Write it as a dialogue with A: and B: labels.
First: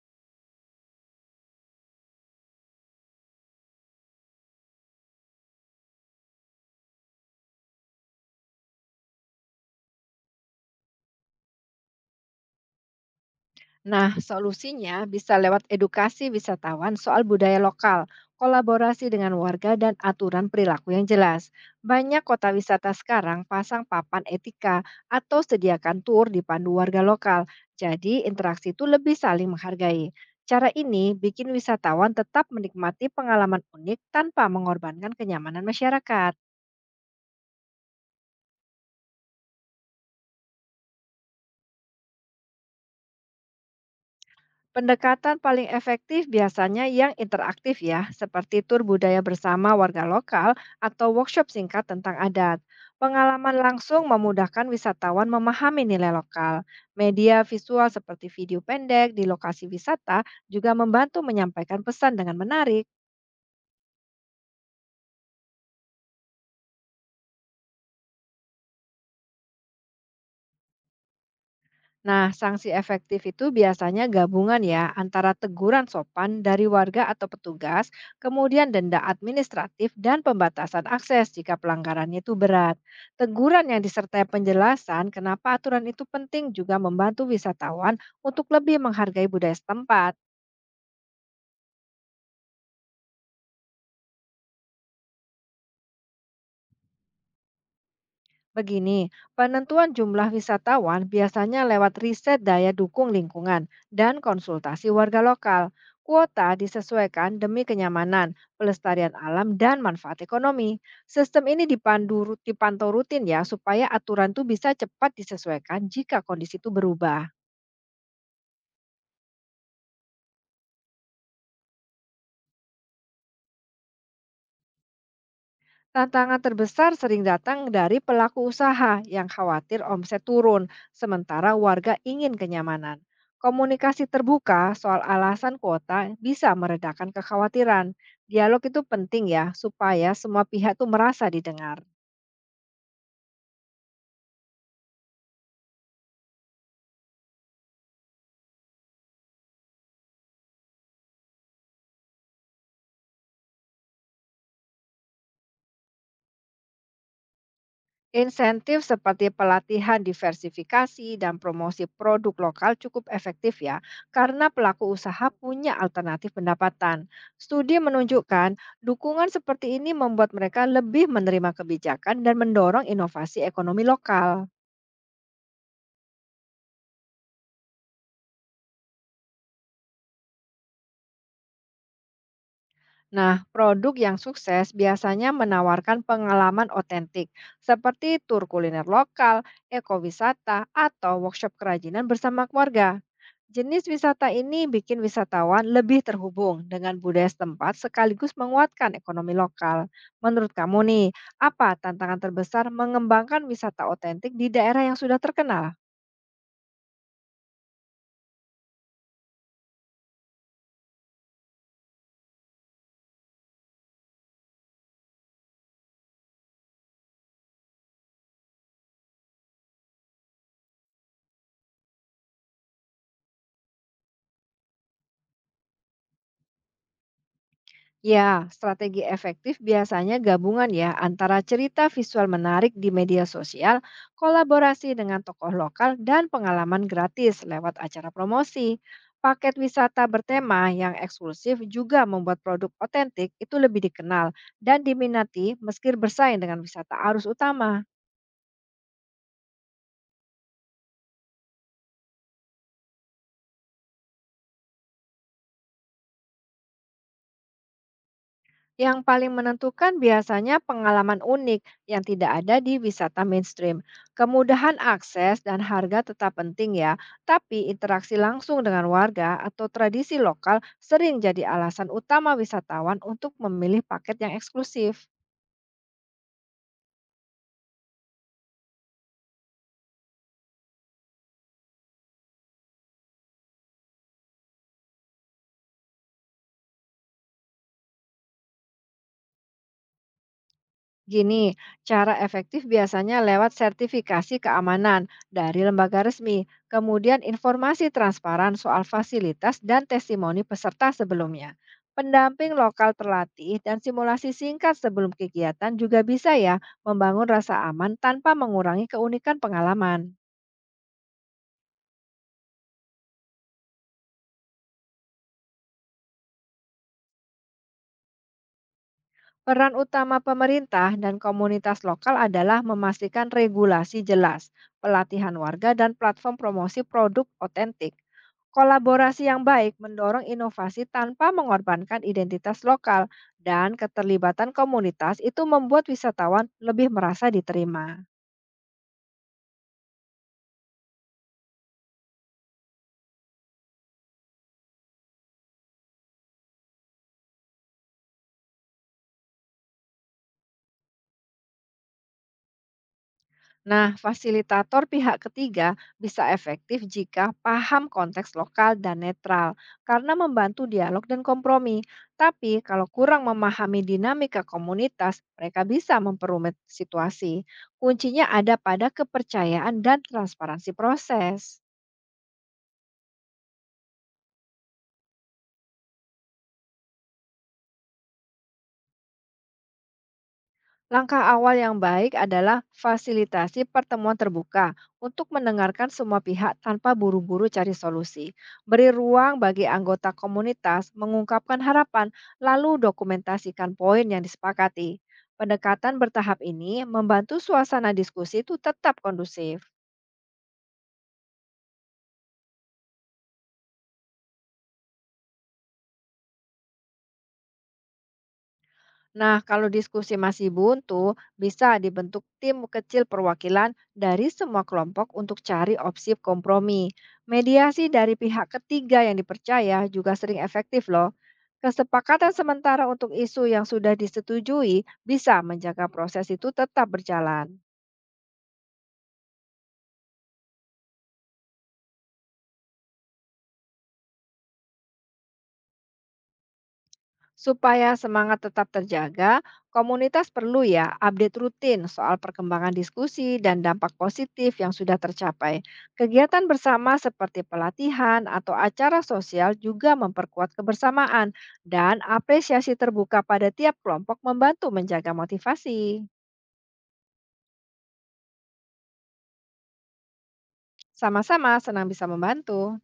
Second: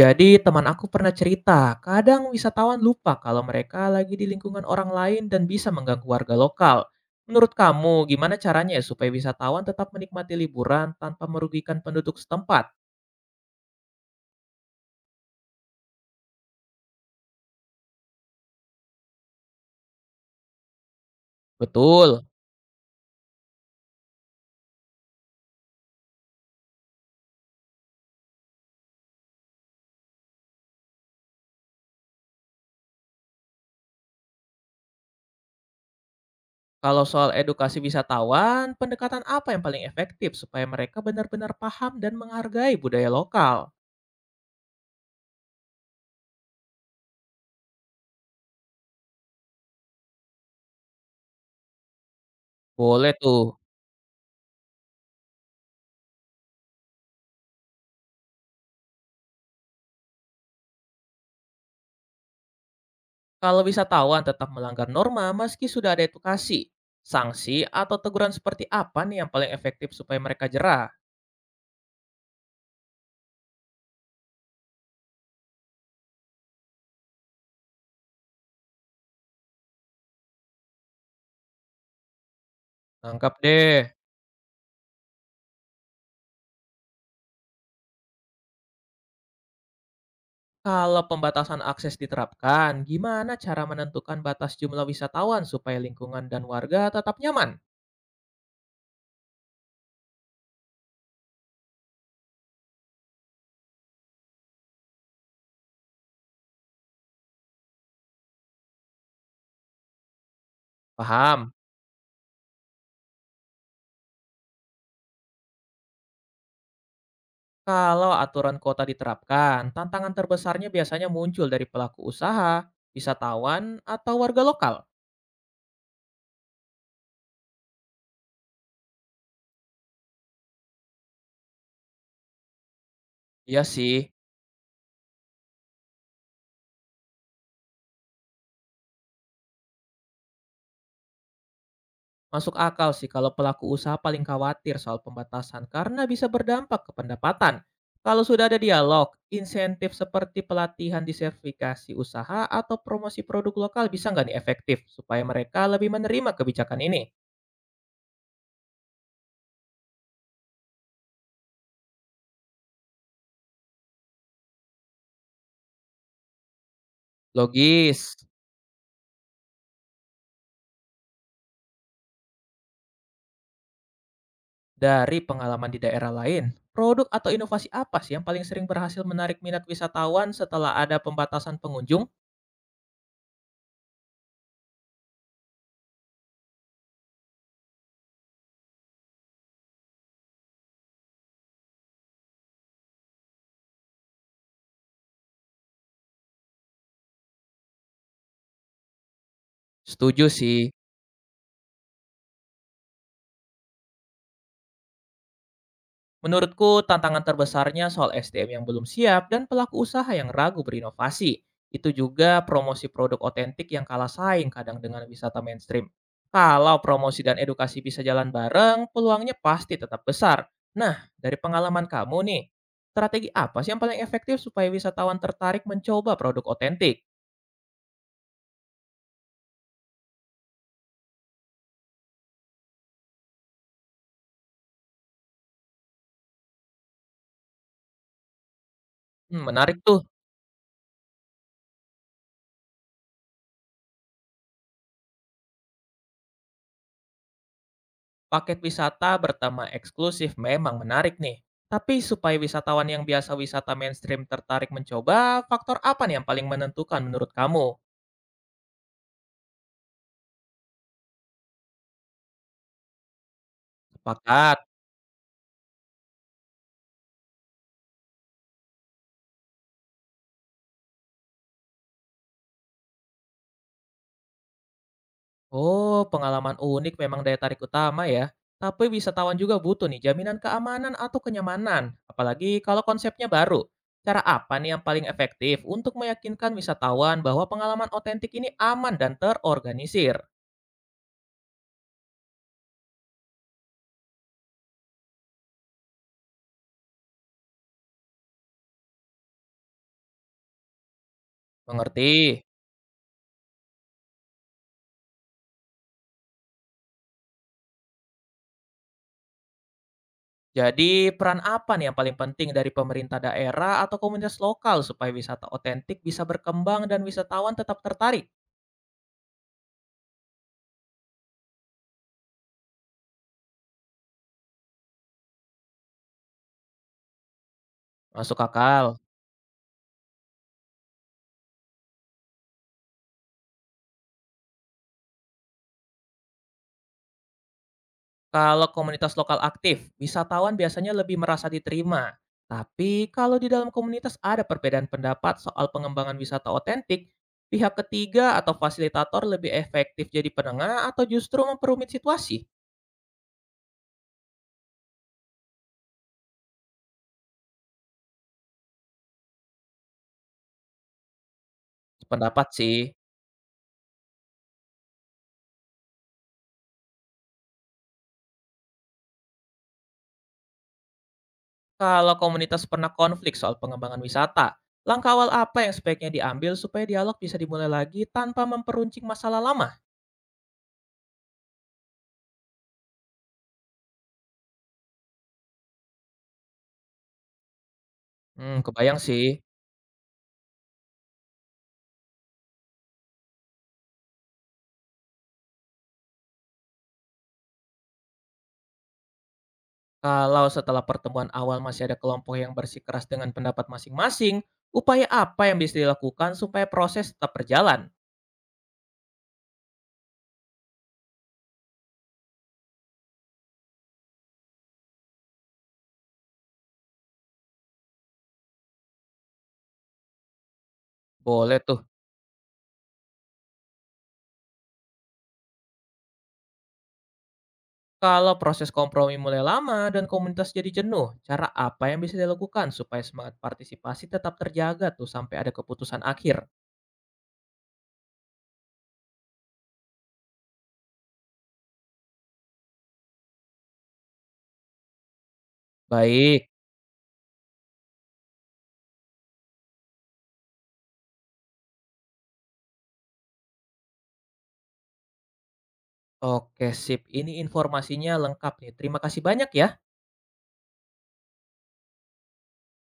A: Jadi teman aku pernah cerita, kadang wisatawan lupa kalau mereka lagi di lingkungan orang lain dan bisa mengganggu warga lokal. Menurut kamu, gimana caranya ya supaya wisatawan tetap menikmati liburan tanpa merugikan penduduk setempat?
B: Nah, solusinya bisa lewat edukasi wisatawan soal budaya lokal, kolaborasi dengan warga, dan aturan perilaku yang jelas. Banyak
A: Betul.
B: kota wisata sekarang pasang papan etika atau sediakan tur dipandu warga lokal, jadi interaksi itu lebih saling menghargai. Cara ini bikin wisatawan tetap menikmati pengalaman unik tanpa mengorbankan kenyamanan masyarakat.
A: Kalau soal edukasi wisatawan, pendekatan apa yang paling efektif supaya mereka benar-benar paham dan menghargai budaya lokal?
B: Pendekatan paling efektif biasanya yang interaktif ya, seperti tur budaya bersama warga lokal atau workshop singkat tentang adat.
A: Boleh tuh.
B: Pengalaman langsung memudahkan wisatawan memahami nilai lokal. Media visual seperti video pendek di lokasi wisata juga membantu menyampaikan pesan dengan menarik.
A: Kalau wisatawan tetap melanggar norma meski sudah ada edukasi, sanksi atau teguran seperti apa nih yang paling efektif supaya mereka jerah?
B: Nah, sanksi efektif itu biasanya gabungan ya antara teguran sopan dari warga atau petugas, kemudian denda administratif dan pembatasan akses jika pelanggarannya itu berat.
A: Nangkap
B: Teguran yang
A: deh.
B: disertai penjelasan kenapa aturan itu penting juga membantu wisatawan untuk lebih menghargai budaya setempat.
A: Kalau pembatasan akses diterapkan, gimana cara menentukan batas jumlah wisatawan supaya lingkungan dan warga tetap nyaman?
B: Begini, penentuan jumlah wisatawan biasanya lewat riset daya dukung lingkungan dan konsultasi warga lokal. Kuota disesuaikan demi kenyamanan, pelestarian alam, dan manfaat ekonomi. Sistem
A: Paham?
B: ini dipandu dipantau rutin ya, supaya aturan itu bisa cepat disesuaikan jika kondisi itu berubah.
A: Kalau aturan kota diterapkan, tantangan terbesarnya biasanya muncul dari pelaku usaha, wisatawan, atau warga lokal.
B: Tantangan terbesar sering datang dari pelaku usaha yang khawatir omset turun, sementara warga ingin kenyamanan.
A: Iya
B: Komunikasi
A: sih.
B: terbuka soal alasan kuota bisa meredakan kekhawatiran. Dialog itu penting ya, supaya semua pihak tuh merasa didengar.
A: Masuk akal sih kalau pelaku usaha paling khawatir soal pembatasan karena bisa berdampak ke pendapatan. Kalau sudah ada dialog, insentif seperti pelatihan disertifikasi usaha atau promosi produk lokal bisa nggak nih efektif supaya mereka lebih menerima kebijakan ini?
B: Insentif seperti pelatihan diversifikasi dan promosi produk lokal cukup efektif ya, karena pelaku usaha punya alternatif pendapatan. Studi
A: Logis.
B: menunjukkan dukungan seperti ini membuat mereka lebih menerima kebijakan dan mendorong inovasi ekonomi lokal.
A: Dari pengalaman di daerah lain, produk atau inovasi apa sih yang paling sering berhasil menarik minat wisatawan setelah ada pembatasan pengunjung?
B: Nah, produk yang sukses biasanya menawarkan pengalaman otentik, seperti tur kuliner lokal, ekowisata, atau workshop kerajinan bersama keluarga. Jenis wisata ini bikin wisatawan lebih terhubung dengan budaya setempat sekaligus menguatkan ekonomi lokal.
A: Setuju
B: Menurut
A: sih.
B: kamu nih, apa tantangan terbesar mengembangkan wisata otentik di daerah yang sudah terkenal?
A: Menurutku, tantangan terbesarnya soal SDM yang belum siap dan pelaku usaha yang ragu berinovasi. Itu juga promosi produk otentik yang kalah saing kadang dengan wisata mainstream. Kalau promosi dan edukasi bisa jalan bareng, peluangnya pasti tetap besar. Nah, dari pengalaman kamu nih, strategi apa sih yang paling efektif supaya wisatawan tertarik mencoba produk otentik?
B: Ya, strategi efektif biasanya gabungan ya antara cerita visual menarik di media sosial, kolaborasi dengan tokoh lokal, dan pengalaman gratis lewat acara promosi.
A: Hmm,
B: Paket
A: menarik tuh.
B: wisata bertema yang eksklusif juga membuat produk otentik itu lebih dikenal dan diminati meski bersaing dengan wisata arus utama.
A: Paket wisata bertema eksklusif memang menarik nih. Tapi supaya wisatawan yang biasa wisata mainstream tertarik mencoba, faktor apa nih yang paling menentukan menurut kamu?
B: Yang paling menentukan biasanya pengalaman unik yang tidak ada di wisata mainstream.
A: Sepakat.
B: Kemudahan akses dan harga tetap penting ya, tapi interaksi langsung dengan warga atau tradisi lokal sering jadi alasan utama wisatawan untuk memilih paket yang eksklusif.
A: Oh, pengalaman unik memang daya tarik utama ya. Tapi wisatawan juga butuh nih jaminan keamanan atau kenyamanan, apalagi kalau konsepnya baru. Cara apa nih yang paling efektif untuk meyakinkan wisatawan bahwa pengalaman otentik ini aman dan terorganisir?
B: Gini, cara efektif biasanya lewat sertifikasi keamanan dari lembaga resmi, kemudian informasi transparan soal fasilitas dan testimoni peserta sebelumnya.
A: Mengerti?
B: Pendamping lokal terlatih dan simulasi singkat sebelum kegiatan juga bisa ya membangun rasa aman tanpa mengurangi keunikan pengalaman.
A: Jadi peran apa nih yang paling penting dari pemerintah daerah atau komunitas lokal supaya wisata otentik bisa berkembang dan wisatawan tetap tertarik?
B: Peran utama pemerintah dan komunitas lokal adalah memastikan regulasi jelas, pelatihan warga, dan platform promosi produk otentik.
A: Masuk akal.
B: Kolaborasi yang baik mendorong inovasi tanpa mengorbankan identitas lokal, dan keterlibatan komunitas itu membuat wisatawan lebih merasa diterima.
A: Kalau komunitas lokal aktif, wisatawan biasanya lebih merasa diterima. Tapi kalau di dalam komunitas ada perbedaan pendapat soal pengembangan wisata otentik, pihak ketiga atau fasilitator lebih efektif jadi penengah atau justru memperumit situasi?
B: Nah, fasilitator pihak ketiga bisa efektif jika paham konteks lokal dan netral karena membantu dialog dan kompromi.
A: Pendapat
B: Tapi
A: sih.
B: kalau kurang memahami dinamika komunitas, mereka bisa memperumit situasi. Kuncinya ada pada kepercayaan dan transparansi proses.
A: Kalau komunitas pernah konflik soal pengembangan wisata, langkah awal apa yang sebaiknya diambil supaya dialog bisa dimulai lagi tanpa memperuncing masalah lama?
B: Langkah awal yang baik adalah fasilitasi pertemuan terbuka untuk mendengarkan semua pihak tanpa buru-buru cari solusi.
A: Hmm,
B: Beri
A: kebayang sih.
B: ruang bagi anggota komunitas mengungkapkan harapan, lalu dokumentasikan poin yang disepakati. Pendekatan bertahap ini membantu suasana diskusi itu tetap kondusif.
A: Kalau setelah pertemuan awal masih ada kelompok yang bersikeras dengan pendapat masing-masing, upaya apa yang bisa dilakukan supaya proses tetap berjalan?
B: Nah, kalau diskusi masih buntu, bisa dibentuk tim kecil perwakilan dari semua kelompok untuk cari opsi kompromi. Mediasi dari pihak ketiga yang dipercaya juga sering efektif loh.
A: Boleh tuh.
B: Kesepakatan sementara untuk isu yang sudah disetujui bisa menjaga proses itu tetap berjalan.
A: Kalau proses kompromi mulai lama dan komunitas jadi jenuh, cara apa yang bisa dilakukan supaya semangat partisipasi tetap terjaga tuh sampai ada keputusan akhir?
B: Supaya semangat tetap terjaga, komunitas perlu ya update rutin soal perkembangan diskusi dan dampak positif yang sudah tercapai. Kegiatan
A: Baik.
B: bersama seperti pelatihan atau acara sosial juga memperkuat kebersamaan dan apresiasi terbuka pada tiap kelompok membantu menjaga motivasi.
A: Oke sip, ini informasinya lengkap nih. Terima kasih banyak ya.
B: Sama-sama senang bisa membantu.